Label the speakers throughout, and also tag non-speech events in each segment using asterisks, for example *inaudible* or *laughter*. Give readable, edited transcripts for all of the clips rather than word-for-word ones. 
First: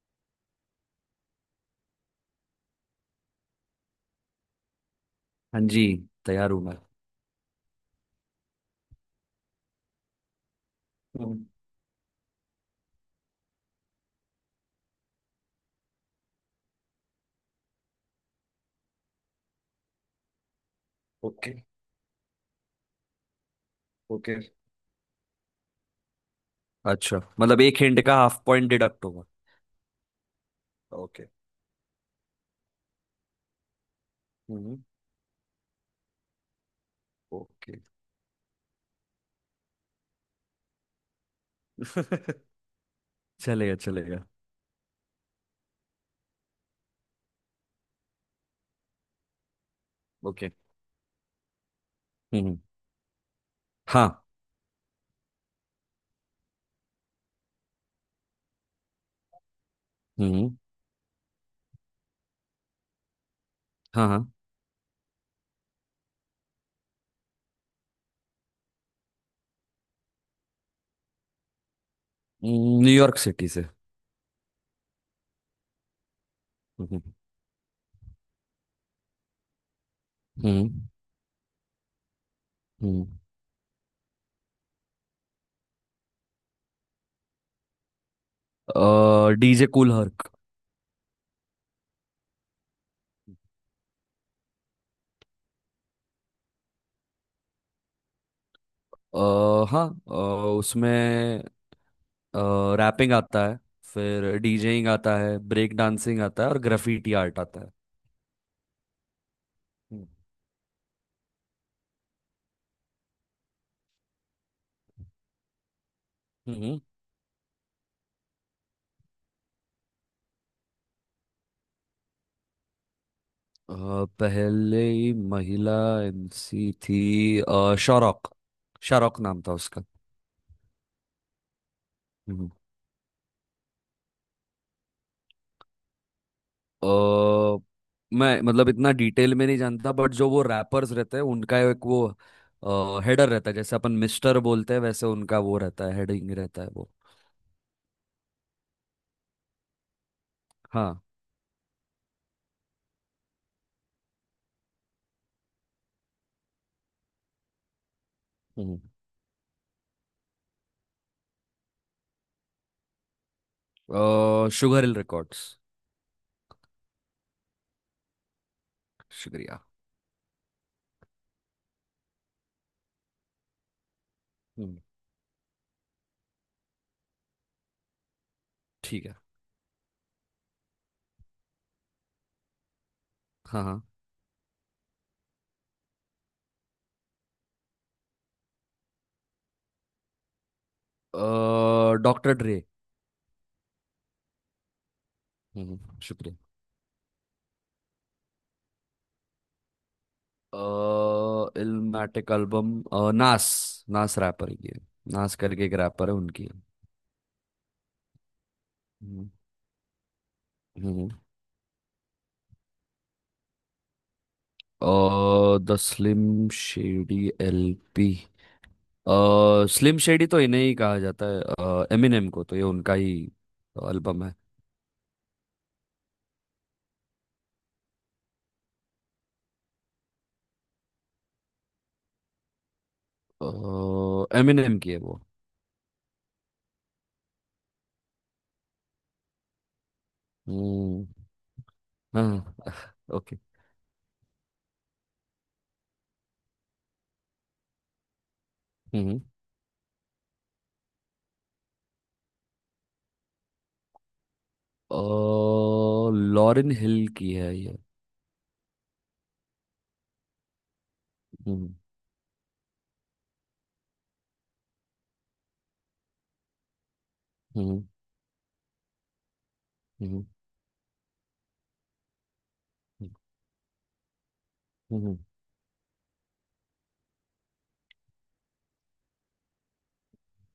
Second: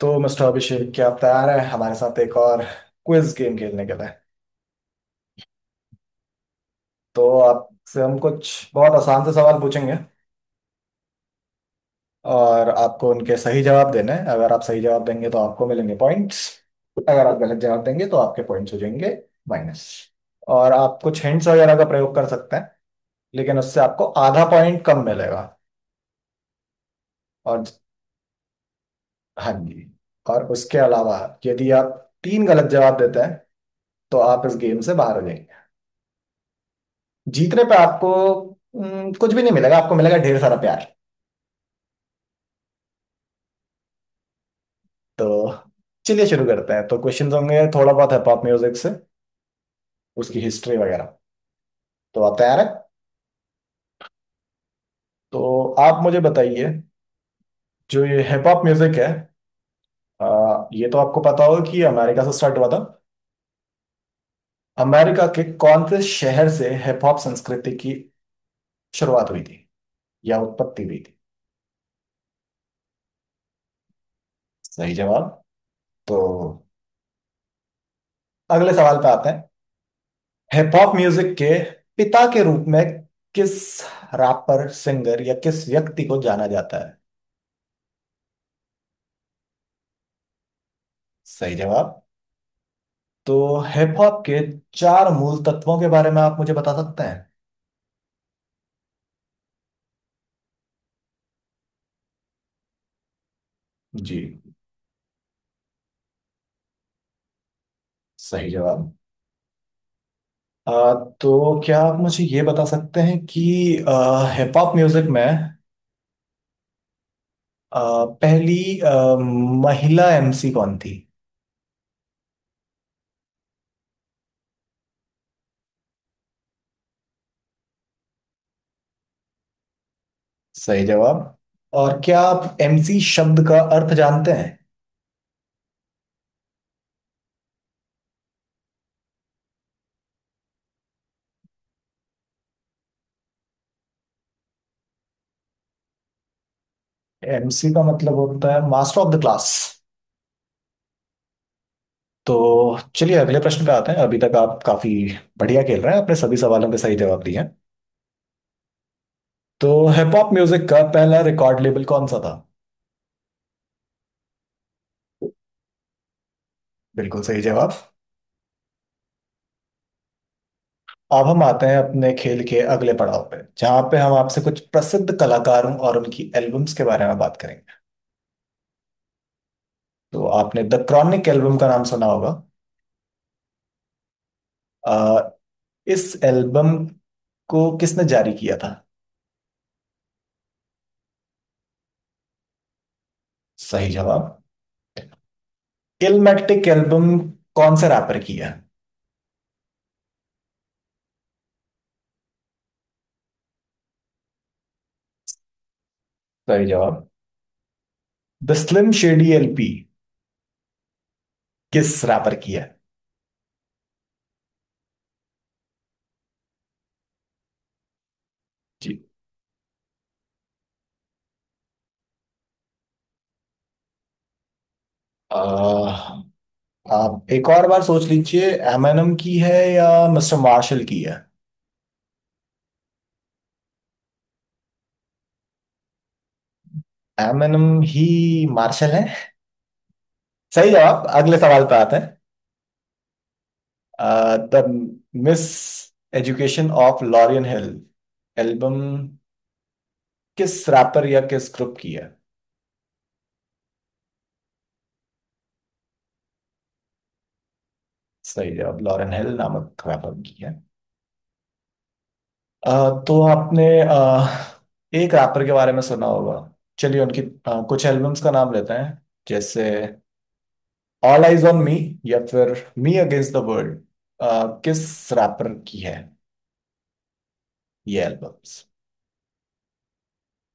Speaker 1: तो मिस्टर अभिषेक क्या आप तैयार हैं हमारे साथ एक और क्विज गेम खेलने के लिए।
Speaker 2: हाँ जी, तैयार हूँ मैं।
Speaker 1: तो आपसे हम कुछ बहुत आसान से सवाल पूछेंगे
Speaker 2: हम्म।
Speaker 1: और आपको उनके सही जवाब देने हैं। अगर आप सही जवाब देंगे तो आपको मिलेंगे पॉइंट्स। अगर आप गलत जवाब देंगे तो आपके पॉइंट्स हो जाएंगे माइनस। और आप कुछ हिंट्स
Speaker 2: ओके।
Speaker 1: वगैरह का प्रयोग कर सकते हैं लेकिन उससे आपको
Speaker 2: ओके।
Speaker 1: आधा पॉइंट कम मिलेगा।
Speaker 2: अच्छा, मतलब
Speaker 1: और
Speaker 2: एक हिंट का हाफ पॉइंट डिडक्ट होगा।
Speaker 1: हाँ जी। और उसके अलावा
Speaker 2: ओके।
Speaker 1: यदि आप तीन गलत जवाब देते हैं तो आप इस
Speaker 2: हम्म।
Speaker 1: गेम से बाहर हो जाएंगे। जीतने
Speaker 2: ओके।
Speaker 1: पे आपको कुछ भी नहीं मिलेगा। आपको मिलेगा ढेर सारा प्यार।
Speaker 2: *laughs* चलेगा चलेगा।
Speaker 1: तो चलिए शुरू करते हैं। तो क्वेश्चंस होंगे थोड़ा बहुत है पॉप म्यूजिक से, उसकी
Speaker 2: ओके।
Speaker 1: हिस्ट्री वगैरह। तो आप
Speaker 2: हम्म।
Speaker 1: तैयार है?
Speaker 2: हाँ।
Speaker 1: तो आप मुझे बताइए, जो ये हिप हॉप म्यूजिक है,
Speaker 2: हम्म।
Speaker 1: ये तो आपको पता होगा कि ये अमेरिका से स्टार्ट हुआ था।
Speaker 2: हाँ हाँ।
Speaker 1: अमेरिका के कौन से शहर से हिप हॉप संस्कृति की शुरुआत हुई थी या उत्पत्ति हुई थी?
Speaker 2: न्यूयॉर्क सिटी से।
Speaker 1: सही जवाब। तो
Speaker 2: हम्म।
Speaker 1: अगले सवाल पे आते हैं।
Speaker 2: हम्म।
Speaker 1: हिप हॉप म्यूजिक के पिता के रूप में किस रैपर सिंगर या किस व्यक्ति को जाना जाता है?
Speaker 2: हम्म, डीजे कूल हर्क।
Speaker 1: सही जवाब। तो हिप हॉप के चार मूल तत्वों के बारे में आप मुझे बता सकते हैं?
Speaker 2: अ, हाँ, उसमें रैपिंग आता है,
Speaker 1: जी,
Speaker 2: फिर डीजेइंग आता है, ब्रेक डांसिंग आता है और ग्राफिटी आर्ट आता है।
Speaker 1: सही जवाब। आ, तो क्या आप मुझे ये बता सकते हैं कि हिप हॉप म्यूजिक में
Speaker 2: हम्म,
Speaker 1: पहली महिला एमसी कौन थी?
Speaker 2: अ, पहले ही महिला एमसी थी, शारोक। शारोक नाम था उसका।
Speaker 1: सही जवाब। और क्या
Speaker 2: हम्म।
Speaker 1: आप एमसी शब्द का अर्थ जानते हैं?
Speaker 2: अ, मैं मतलब इतना डिटेल में नहीं जानता, बट जो वो रैपर्स रहते हैं उनका एक वो हेडर रहता है, जैसे अपन मिस्टर बोलते हैं वैसे उनका वो रहता है, हेडिंग रहता है वो।
Speaker 1: एमसी का मतलब होता है मास्टर ऑफ द क्लास।
Speaker 2: हाँ।
Speaker 1: तो चलिए अगले प्रश्न पे आते हैं। अभी तक आप काफी बढ़िया खेल रहे हैं। आपने सभी सवालों के सही जवाब दिए हैं।
Speaker 2: हम्म।
Speaker 1: तो हिप हॉप म्यूजिक का पहला रिकॉर्ड लेबल कौन सा था?
Speaker 2: Sugar Hill Records.
Speaker 1: बिल्कुल सही जवाब।
Speaker 2: शुक्रिया।
Speaker 1: अब हम आते हैं अपने खेल के अगले पड़ाव पे जहाँ पे हम आपसे कुछ
Speaker 2: हम्म,
Speaker 1: प्रसिद्ध कलाकारों और उनकी एल्बम्स के बारे में बात करेंगे।
Speaker 2: ठीक है।
Speaker 1: तो आपने द क्रॉनिक एल्बम का नाम सुना होगा।
Speaker 2: हाँ हाँ।
Speaker 1: अ, इस एल्बम को किसने जारी किया था?
Speaker 2: डॉक्टर ड्रे।
Speaker 1: सही जवाब।
Speaker 2: हम्म, शुक्रिया।
Speaker 1: इलमेटिक एल्बम कौन से रैपर की है?
Speaker 2: अ इल्मेटिक एल्बम नास। नास रैपर की है। नास करके एक रैपर है, उनकी है।
Speaker 1: सही जवाब। द स्लिम
Speaker 2: हम्म।
Speaker 1: शेडी एलपी
Speaker 2: हम्म।
Speaker 1: किस रैपर की है?
Speaker 2: The Slim Shady LP.
Speaker 1: Ji,
Speaker 2: slim Shady तो इन्हें ही कहा जाता है, एमिनेम को, तो ये उनका ही एल्बम है।
Speaker 1: अह, आप एक और बार सोच लीजिए एमएनएम की है या मिस्टर मार्शल की है।
Speaker 2: एमिनेम की है वो।
Speaker 1: एमएनएम ही मार्शल है। सही जवाब,
Speaker 2: हम्म।
Speaker 1: अगले सवाल पे आते हैं।
Speaker 2: हाँ। *laughs* Okay.
Speaker 1: The Miseducation of Lauryn Hill album
Speaker 2: हम्म।
Speaker 1: किस रैपर या किस ग्रुप की है?
Speaker 2: अ, लॉरेन हिल की है ये।
Speaker 1: सही जवाब, लॉरेन हिल नामक रैपर की है।
Speaker 2: हम्म।
Speaker 1: तो आपने एक रैपर के बारे में सुना होगा। चलिए उनकी
Speaker 2: हम्म।
Speaker 1: कुछ एल्बम्स का नाम लेते हैं। जैसे
Speaker 2: हम्म।
Speaker 1: ऑल आइज ऑन मी या फिर मी अगेंस्ट द वर्ल्ड किस
Speaker 2: हम्म।
Speaker 1: रैपर की है ये एल्बम्स?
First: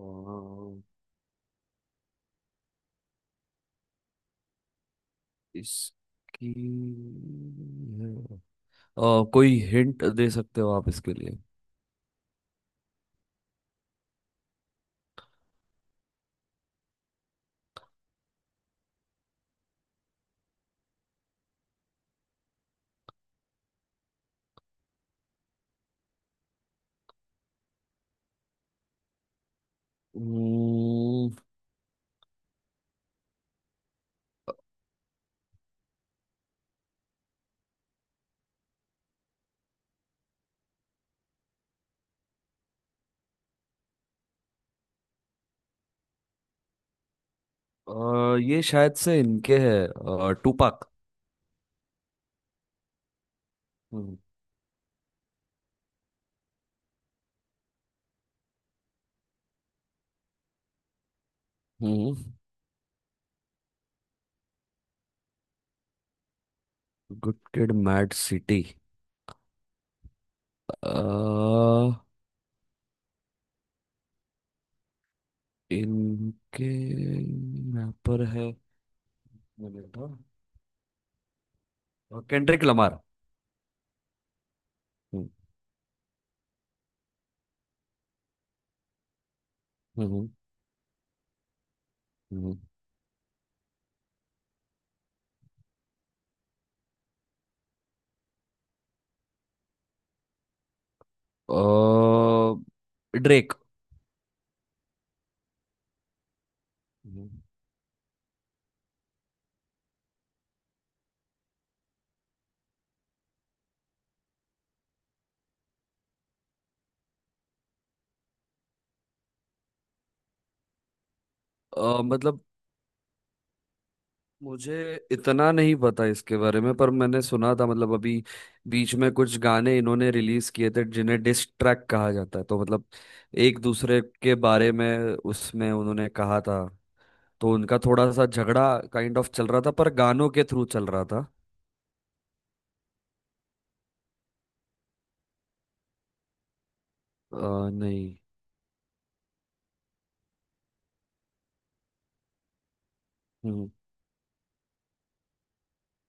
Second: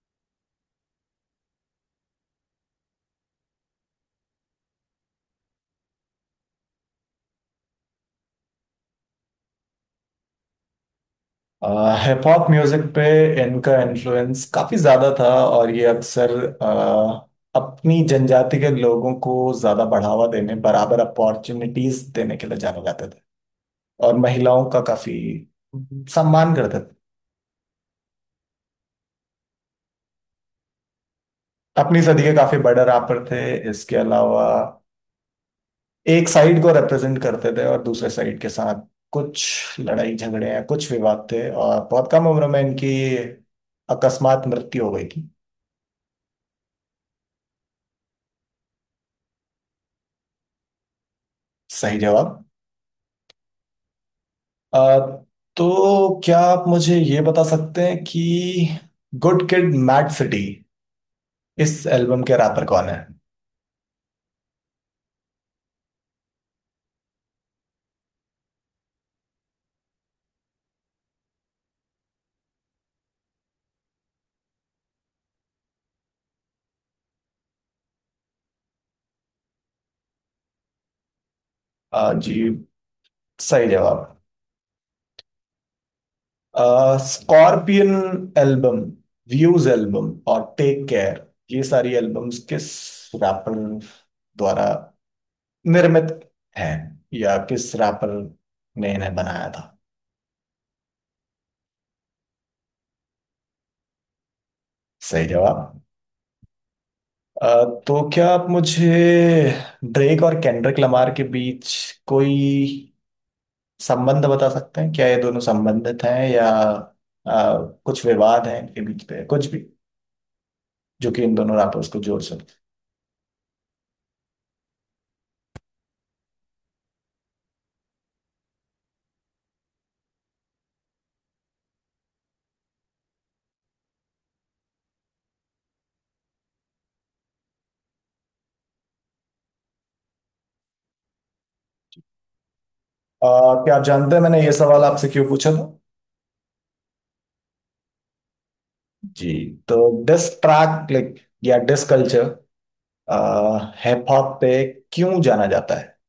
Speaker 2: हम्म। इसकी अ, कोई हिंट दे सकते हो आप इसके लिए?
Speaker 1: हिप हॉप म्यूजिक पे इनका इन्फ्लुएंस काफी ज्यादा था और ये अक्सर uh, अपनी जनजाति के लोगों को ज्यादा बढ़ावा देने बराबर अपॉर्चुनिटीज देने के लिए जाने जाते थे और महिलाओं का काफी सम्मान करते थे।
Speaker 2: हम्म।
Speaker 1: अपनी सदी के काफी बड़े रैपर थे। इसके अलावा एक साइड को रिप्रेजेंट करते थे और दूसरे साइड के साथ कुछ लड़ाई झगड़े हैं, कुछ विवाद थे, और बहुत कम उम्र में इनकी अकस्मात मृत्यु हो गई थी।
Speaker 2: ये शायद से इनके है, टूपाक।
Speaker 1: सही जवाब। अ, तो क्या आप मुझे ये बता सकते हैं कि गुड किड मैड सिटी इस
Speaker 2: हम्म।
Speaker 1: एल्बम के रैपर कौन है?
Speaker 2: Good kid mad city? अ, इनके यहाँ पर है,
Speaker 1: जी,
Speaker 2: केंड्रिक लमार।
Speaker 1: सही जवाब।
Speaker 2: हम्म।
Speaker 1: स्कॉर्पियन एल्बम, व्यूज एल्बम
Speaker 2: हम्म।
Speaker 1: और टेक केयर, ये सारी एल्बम्स
Speaker 2: हम्म।
Speaker 1: किस रैपर द्वारा निर्मित है या किस रैपर ने इन्हें बनाया था?
Speaker 2: ड्रेक।
Speaker 1: सही जवाब।
Speaker 2: हम्म।
Speaker 1: अ, तो क्या आप मुझे ड्रेक और केंड्रिक लमार के बीच कोई संबंध बता सकते हैं? क्या ये दोनों संबंधित हैं या कुछ विवाद हैं इनके बीच पे, कुछ भी जो कि इन दोनों रैपर्स को जोड़
Speaker 2: मतलब
Speaker 1: सकते हैं।
Speaker 2: मुझे इतना नहीं पता इसके बारे में, पर मैंने सुना था, मतलब अभी बीच में कुछ गाने इन्होंने रिलीज किए थे जिन्हें डिस ट्रैक कहा जाता है, तो मतलब एक दूसरे के बारे में उसमें उन्होंने कहा था, तो उनका थोड़ा सा झगड़ा काइंड ऑफ चल रहा था, पर गानों के थ्रू चल रहा था।
Speaker 1: क्या आप जानते हैं मैंने ये सवाल आपसे क्यों पूछा था?
Speaker 2: नहीं।
Speaker 1: जी। तो डिस ट्रैक लाइक या डिस कल्चर
Speaker 2: हम्म।
Speaker 1: हिप हॉप पे क्यों जाना जाता है?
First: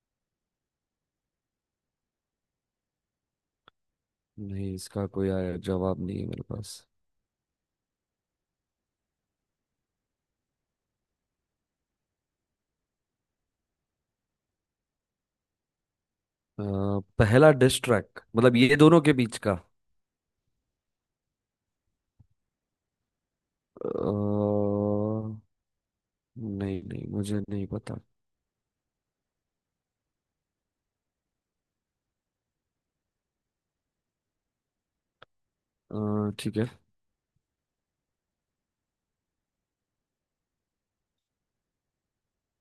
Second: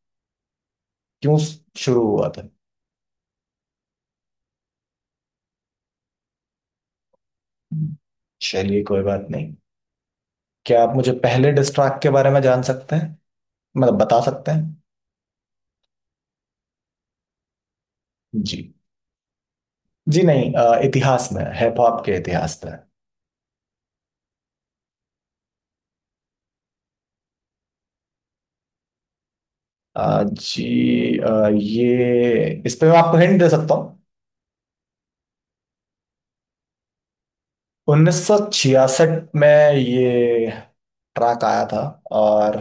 Speaker 1: क्यों शुरू हुआ था?
Speaker 2: नहीं, इसका कोई जवाब नहीं है मेरे पास।
Speaker 1: चलिए कोई बात नहीं, क्या आप मुझे पहले डिस्ट्रैक्ट के बारे में जान सकते हैं, मतलब बता सकते हैं?
Speaker 2: अ, पहला डिस ट्रैक मतलब
Speaker 1: जी।
Speaker 2: ये दोनों के बीच का?
Speaker 1: जी नहीं, इतिहास में हिप हॉप के इतिहास में।
Speaker 2: नहीं नहीं, मुझे नहीं पता।
Speaker 1: जी, ये इस पे मैं आपको हिंट दे सकता हूँ।
Speaker 2: ठीक है।
Speaker 1: 1966 में ये ट्रैक आया था और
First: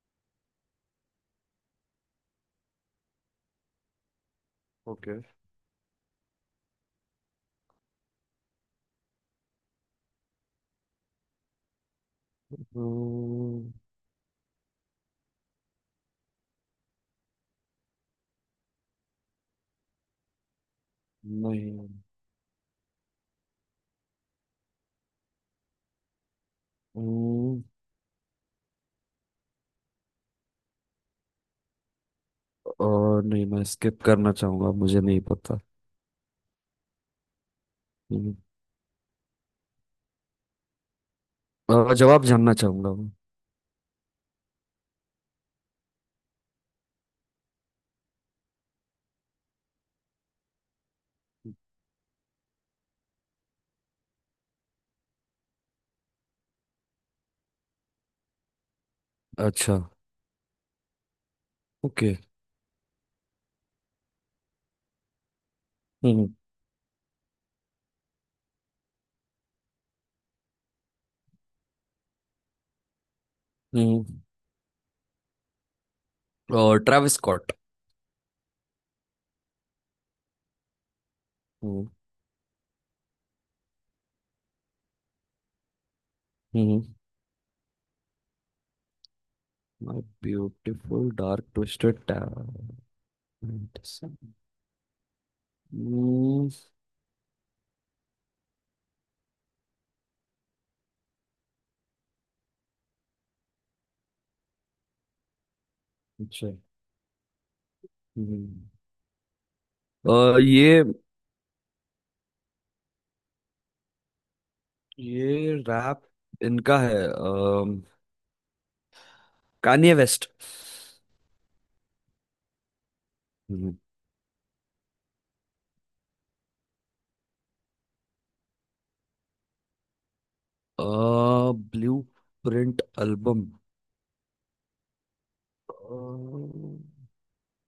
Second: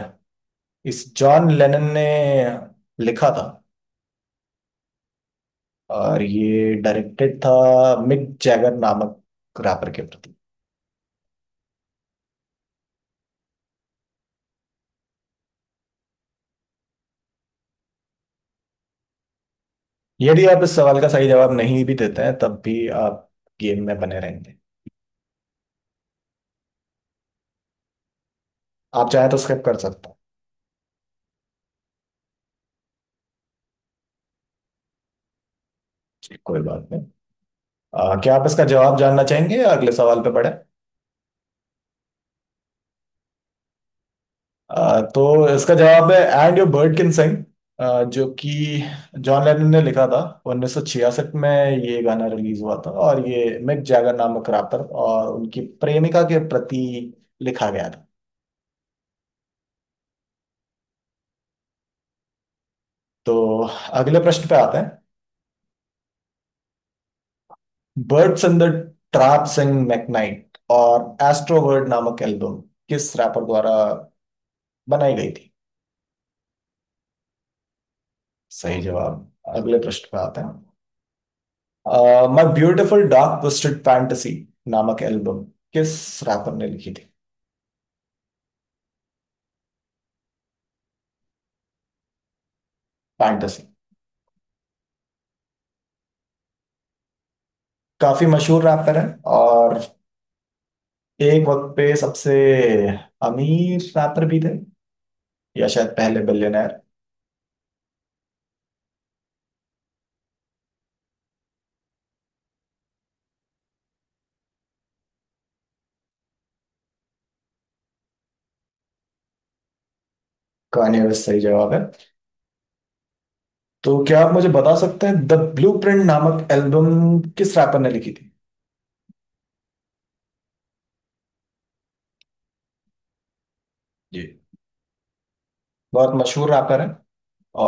Speaker 1: इस जॉन लेनन ने लिखा था
Speaker 2: ओके।
Speaker 1: और ये डायरेक्टेड था मिक जैगर नामक रैपर के प्रति।
Speaker 2: हम्म।
Speaker 1: यदि आप इस सवाल का सही जवाब नहीं
Speaker 2: नहीं।
Speaker 1: भी देते हैं तब भी आप गेम में बने रहेंगे।
Speaker 2: हम्म।
Speaker 1: आप चाहे तो स्किप कर सकते
Speaker 2: और नहीं, मैं स्किप करना चाहूंगा, मुझे नहीं पता।
Speaker 1: हैं, कोई बात नहीं। क्या
Speaker 2: हम्म।
Speaker 1: आप इसका जवाब जानना चाहेंगे या अगले सवाल पे बढ़े?
Speaker 2: जवाब जानना चाहूंगा मैं।
Speaker 1: तो इसका जवाब है and your bird can sing, जो कि जॉन लेनन ने लिखा था। 1966 में ये गाना रिलीज हुआ था और ये मिक जैगर नामक रैपर और उनकी प्रेमिका के प्रति लिखा गया था।
Speaker 2: अच्छा। ओके।
Speaker 1: तो अगले प्रश्न पे आते हैं।
Speaker 2: हम्म।
Speaker 1: Birds in the Trap Sing McKnight और एस्ट्रोवर्ड नामक एल्बम किस रैपर द्वारा
Speaker 2: हम्म।
Speaker 1: बनाई गई थी?
Speaker 2: और ट्रेविस स्कॉट।
Speaker 1: सही जवाब, अगले प्रश्न पे आते
Speaker 2: हम्म।
Speaker 1: हैं। My beautiful dark twisted fantasy नामक एल्बम किस रैपर ने
Speaker 2: हम्म।
Speaker 1: लिखी थी?
Speaker 2: My beautiful dark twisted talent.
Speaker 1: Fantasy,
Speaker 2: अच्छा। हम्म।
Speaker 1: काफी मशहूर रैपर है और एक वक्त पे सबसे अमीर रैपर भी थे, या शायद पहले बिलियनर।
Speaker 2: अ, ये ये रैप इनका है, कान्ये वेस्ट।
Speaker 1: कान्ये वेस्ट सही जवाब है। तो क्या आप मुझे बता सकते हैं द ब्लूप्रिंट नामक एल्बम किस रैपर ने लिखी थी?
Speaker 2: अ ब्लू प्रिंट एल्बम।
Speaker 1: जी, बहुत मशहूर रैपर है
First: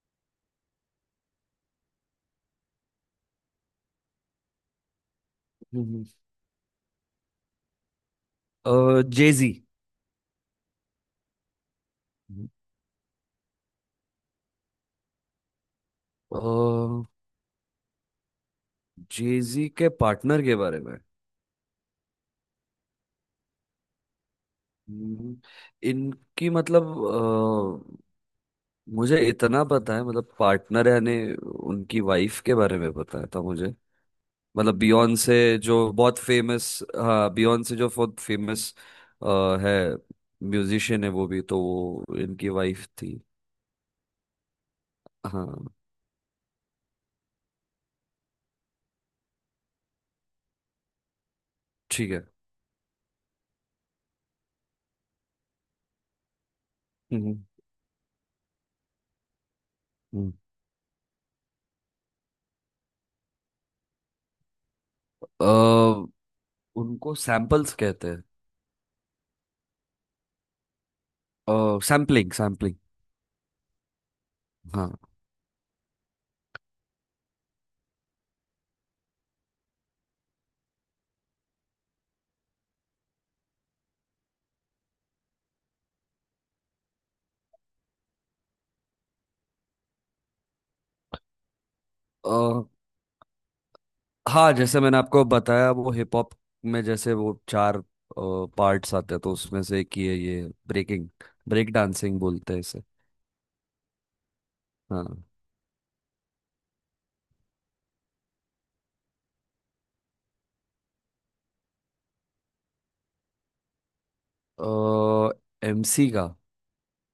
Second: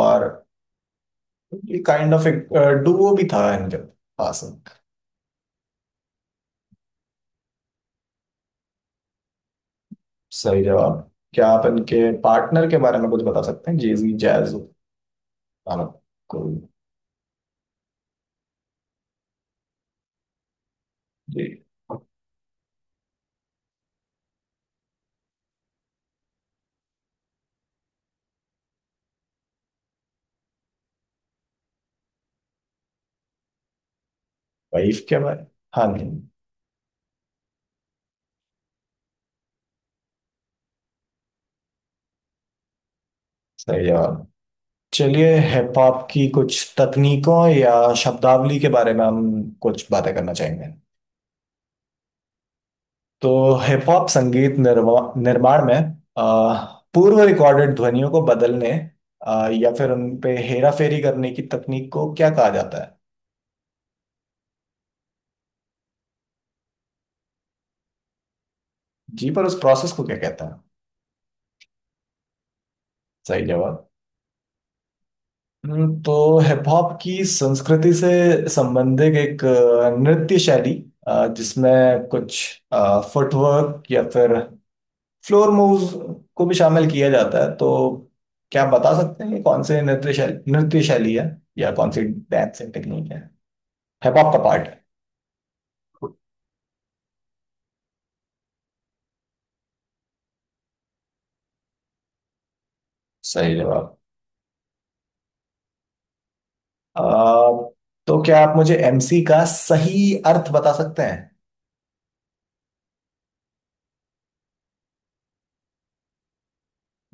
Speaker 1: और काइंड ऑफ एक डुओ भी था इनके पास।
Speaker 2: जेजी।
Speaker 1: सही जवाब, क्या आप इनके पार्टनर के बारे में कुछ बता सकते हैं? जेजी जैज कोई?
Speaker 2: जेजी के पार्टनर के बारे में?
Speaker 1: जी।
Speaker 2: हम्म। इनकी मतलब अ, मुझे इतना पता है, मतलब पार्टनर यानी उनकी वाइफ के बारे में पता था मुझे, मतलब
Speaker 1: वाइफ के
Speaker 2: बियॉन्ड से,
Speaker 1: बारे,
Speaker 2: जो
Speaker 1: हाँ जी।
Speaker 2: बहुत फेमस। हाँ, बियॉन्ड से जो बहुत फेमस है, म्यूजिशियन है वो, भी तो वो इनकी वाइफ थी।
Speaker 1: सही जवाब। चलिए हिप
Speaker 2: हाँ।
Speaker 1: हॉप की कुछ तकनीकों या शब्दावली के बारे में हम कुछ बातें करना चाहेंगे।
Speaker 2: ठीक है।
Speaker 1: तो हिप हॉप संगीत निर्माण में अ, पूर्व
Speaker 2: हम्म।
Speaker 1: रिकॉर्डेड ध्वनियों को बदलने या फिर उन पे हेरा फेरी करने की तकनीक को क्या कहा जाता है?
Speaker 2: अ, उनको सैंपल्स कहते हैं।
Speaker 1: जी, पर उस प्रोसेस को क्या कहता है?
Speaker 2: Sampling, sampling.
Speaker 1: सही जवाब।
Speaker 2: हाँ।
Speaker 1: तो हिप हॉप की संस्कृति से संबंधित एक नृत्य शैली जिसमें कुछ फुटवर्क या फिर फ्लोर मूव्स को भी शामिल किया जाता है, तो क्या आप बता सकते हैं कि कौन से नृत्य शैली है या कौन सी
Speaker 2: अ,
Speaker 1: डांसिंग टेक्निक है हिप हॉप का
Speaker 2: हाँ,
Speaker 1: पार्ट
Speaker 2: जैसे
Speaker 1: है?
Speaker 2: मैंने आपको बताया, वो हिप हॉप में जैसे वो चार पार्ट्स आते हैं, तो उसमें से एक ही है ये, ब्रेकिंग। ब्रेक डांसिंग बोलते हैं इसे।
Speaker 1: सही जवाब।
Speaker 2: हाँ।
Speaker 1: अ, तो क्या आप मुझे एमसी का सही अर्थ बता सकते हैं,
Speaker 2: एमसी का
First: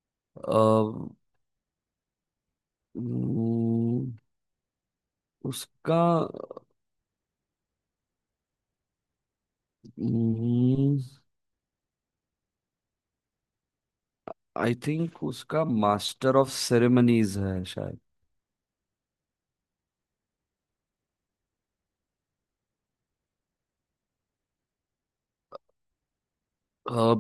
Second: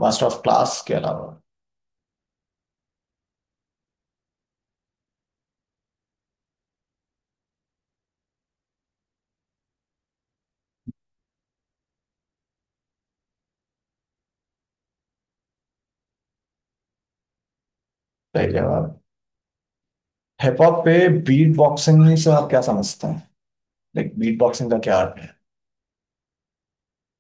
Speaker 1: मास्टर ऑफ क्लास
Speaker 2: अ,
Speaker 1: के अलावा?
Speaker 2: उम्म, उसका आई थिंक उसका मास्टर ऑफ सेरेमनीज है।
Speaker 1: सही जवाब। हिप हॉप पे बीट बॉक्सिंग से आप क्या समझते हैं? लाइक बीट बॉक्सिंग का क्या अर्थ है?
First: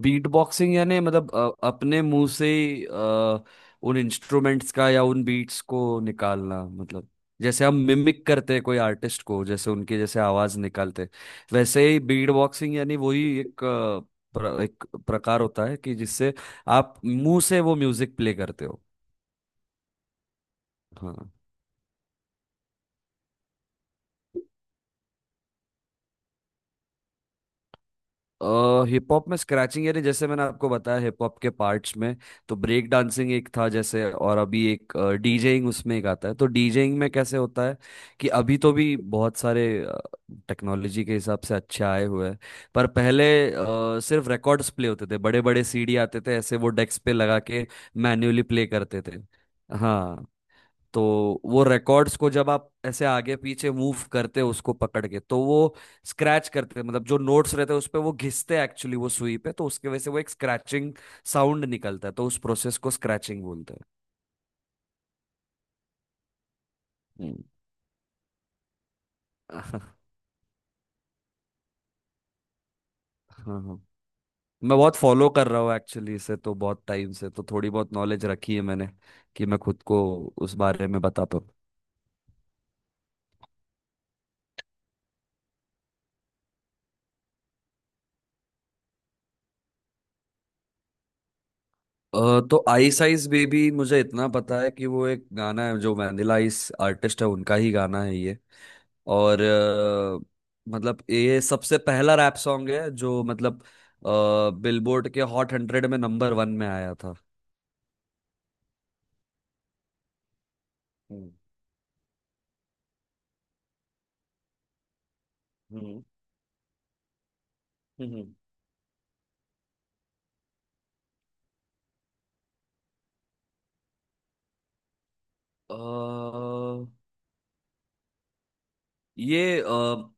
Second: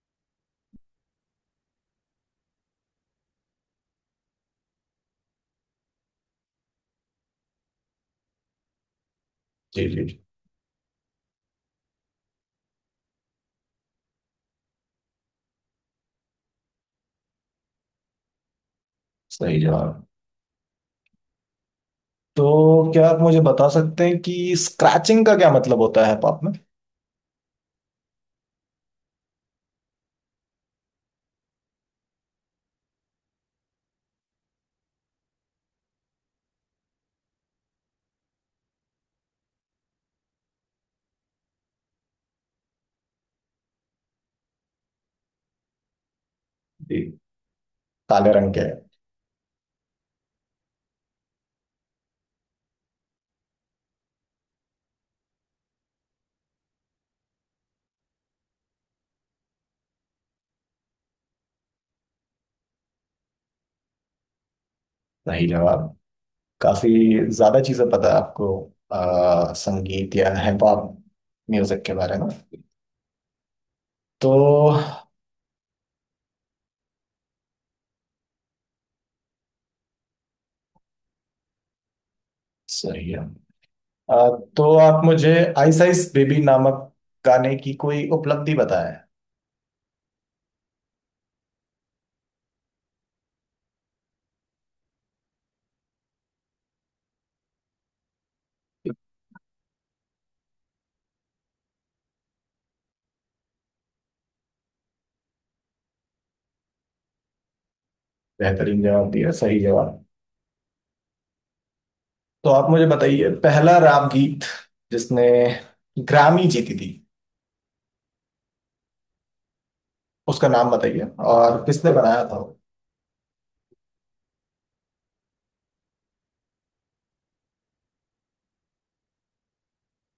Speaker 2: बीट बॉक्सिंग यानी मतलब अपने मुंह से ही उन इंस्ट्रूमेंट्स का या उन बीट्स को निकालना, मतलब जैसे हम मिमिक करते हैं कोई आर्टिस्ट को, जैसे
Speaker 1: जी
Speaker 2: उनकी
Speaker 1: जी जी,
Speaker 2: जैसे आवाज निकालते हैं, वैसे ही बीट बॉक्सिंग, यानी वही एक एक प्रकार होता है कि जिससे आप मुंह से वो म्यूजिक प्ले करते हो।
Speaker 1: सही जवाब।
Speaker 2: हाँ।
Speaker 1: तो क्या आप मुझे बता सकते हैं कि स्क्रैचिंग का क्या मतलब होता है हिप हॉप में?
Speaker 2: हिप हॉप में स्क्रैचिंग यानी जैसे मैंने आपको बताया हिप हॉप के पार्ट्स में, तो ब्रेक डांसिंग एक था जैसे, और अभी एक डीजेइंग उसमें एक आता है, तो डीजेइंग में कैसे होता है कि अभी तो भी बहुत सारे टेक्नोलॉजी के हिसाब से अच्छे आए हुए हैं, पर पहले सिर्फ रिकॉर्ड्स प्ले होते थे, बड़े बड़े सीडी आते थे ऐसे, वो डेस्क पे
Speaker 1: जी,
Speaker 2: लगा के
Speaker 1: काले
Speaker 2: मैन्युअली
Speaker 1: रंग के
Speaker 2: प्ले
Speaker 1: है।
Speaker 2: करते थे। हाँ, तो वो रिकॉर्ड्स को जब आप ऐसे आगे पीछे मूव करते हो उसको पकड़ के, तो वो स्क्रैच करते, मतलब जो नोट्स रहते हैं उस पे वो घिसते एक्चुअली, वो सुई पे, तो उसके वजह से वो एक स्क्रैचिंग साउंड निकलता है, तो उस प्रोसेस को स्क्रैचिंग बोलते हैं।
Speaker 1: सही जवाब। काफी
Speaker 2: हम्म।
Speaker 1: ज्यादा चीजें पता है आपको
Speaker 2: *laughs* हाँ।
Speaker 1: संगीत या हिप हॉप म्यूजिक के बारे में।
Speaker 2: हाँ,
Speaker 1: तो
Speaker 2: मैं बहुत फॉलो कर रहा हूँ एक्चुअली इसे तो बहुत टाइम से, तो थोड़ी बहुत नॉलेज रखी है मैंने कि मैं खुद को उस बारे में बता पाऊँ।
Speaker 1: सही है। आ, तो आप मुझे आइस आइस बेबी नामक गाने की कोई उपलब्धि बताएं।
Speaker 2: तो आइस आइस बेबी, मुझे इतना पता है कि वो एक गाना है, जो वैनिला आइस आर्टिस्ट है उनका ही गाना है ये, और मतलब ये सबसे पहला रैप सॉन्ग है जो मतलब बिलबोर्ड के हॉट 100 में नंबर 1 में आया था।
Speaker 1: बेहतरीन जवाब दिया, सही जवाब।
Speaker 2: हम्म।
Speaker 1: तो आप मुझे बताइए, पहला राग गीत जिसने
Speaker 2: हम्म।
Speaker 1: ग्रामी जीती थी,
Speaker 2: हम्म।
Speaker 1: उसका नाम बताइए और किसने बनाया था वो?
Speaker 2: अ, ये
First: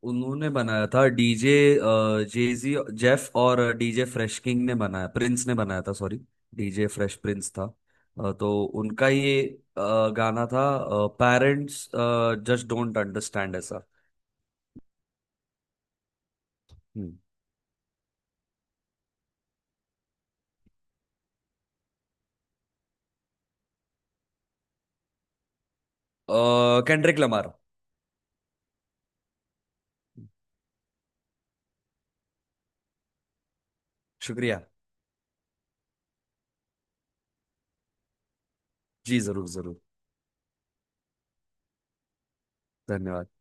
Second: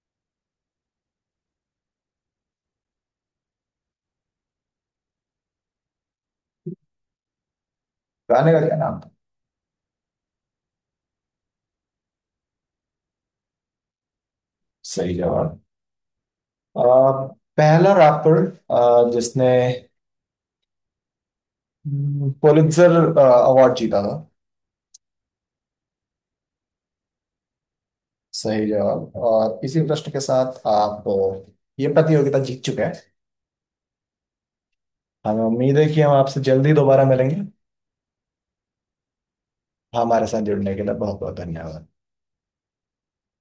Speaker 2: उन्होंने बनाया था, डीजे जेजी जेफ और डीजे फ्रेश किंग ने बनाया, प्रिंस ने बनाया था, सॉरी, डीजे फ्रेश प्रिंस था।
Speaker 1: गाने का
Speaker 2: तो
Speaker 1: क्या नाम
Speaker 2: उनका
Speaker 1: था?
Speaker 2: ये गाना था पेरेंट्स जस्ट डोंट अंडरस्टैंड ऐसा।
Speaker 1: सही जवाब। आ,
Speaker 2: हम्म।
Speaker 1: पहला रैपर जिसने पुलित्जर अवार्ड जीता था?
Speaker 2: Kendrick Lamar.
Speaker 1: सही जवाब, और इसी प्रश्न के साथ आप ये प्रतियोगिता जीत चुके हैं।
Speaker 2: शुक्रिया।
Speaker 1: हमें उम्मीद है कि हम आपसे जल्दी दोबारा मिलेंगे।
Speaker 2: जी जरूर जरूर।
Speaker 1: हाँ, हमारे साथ जुड़ने के लिए बहुत बहुत धन्यवाद।
Speaker 2: धन्यवाद।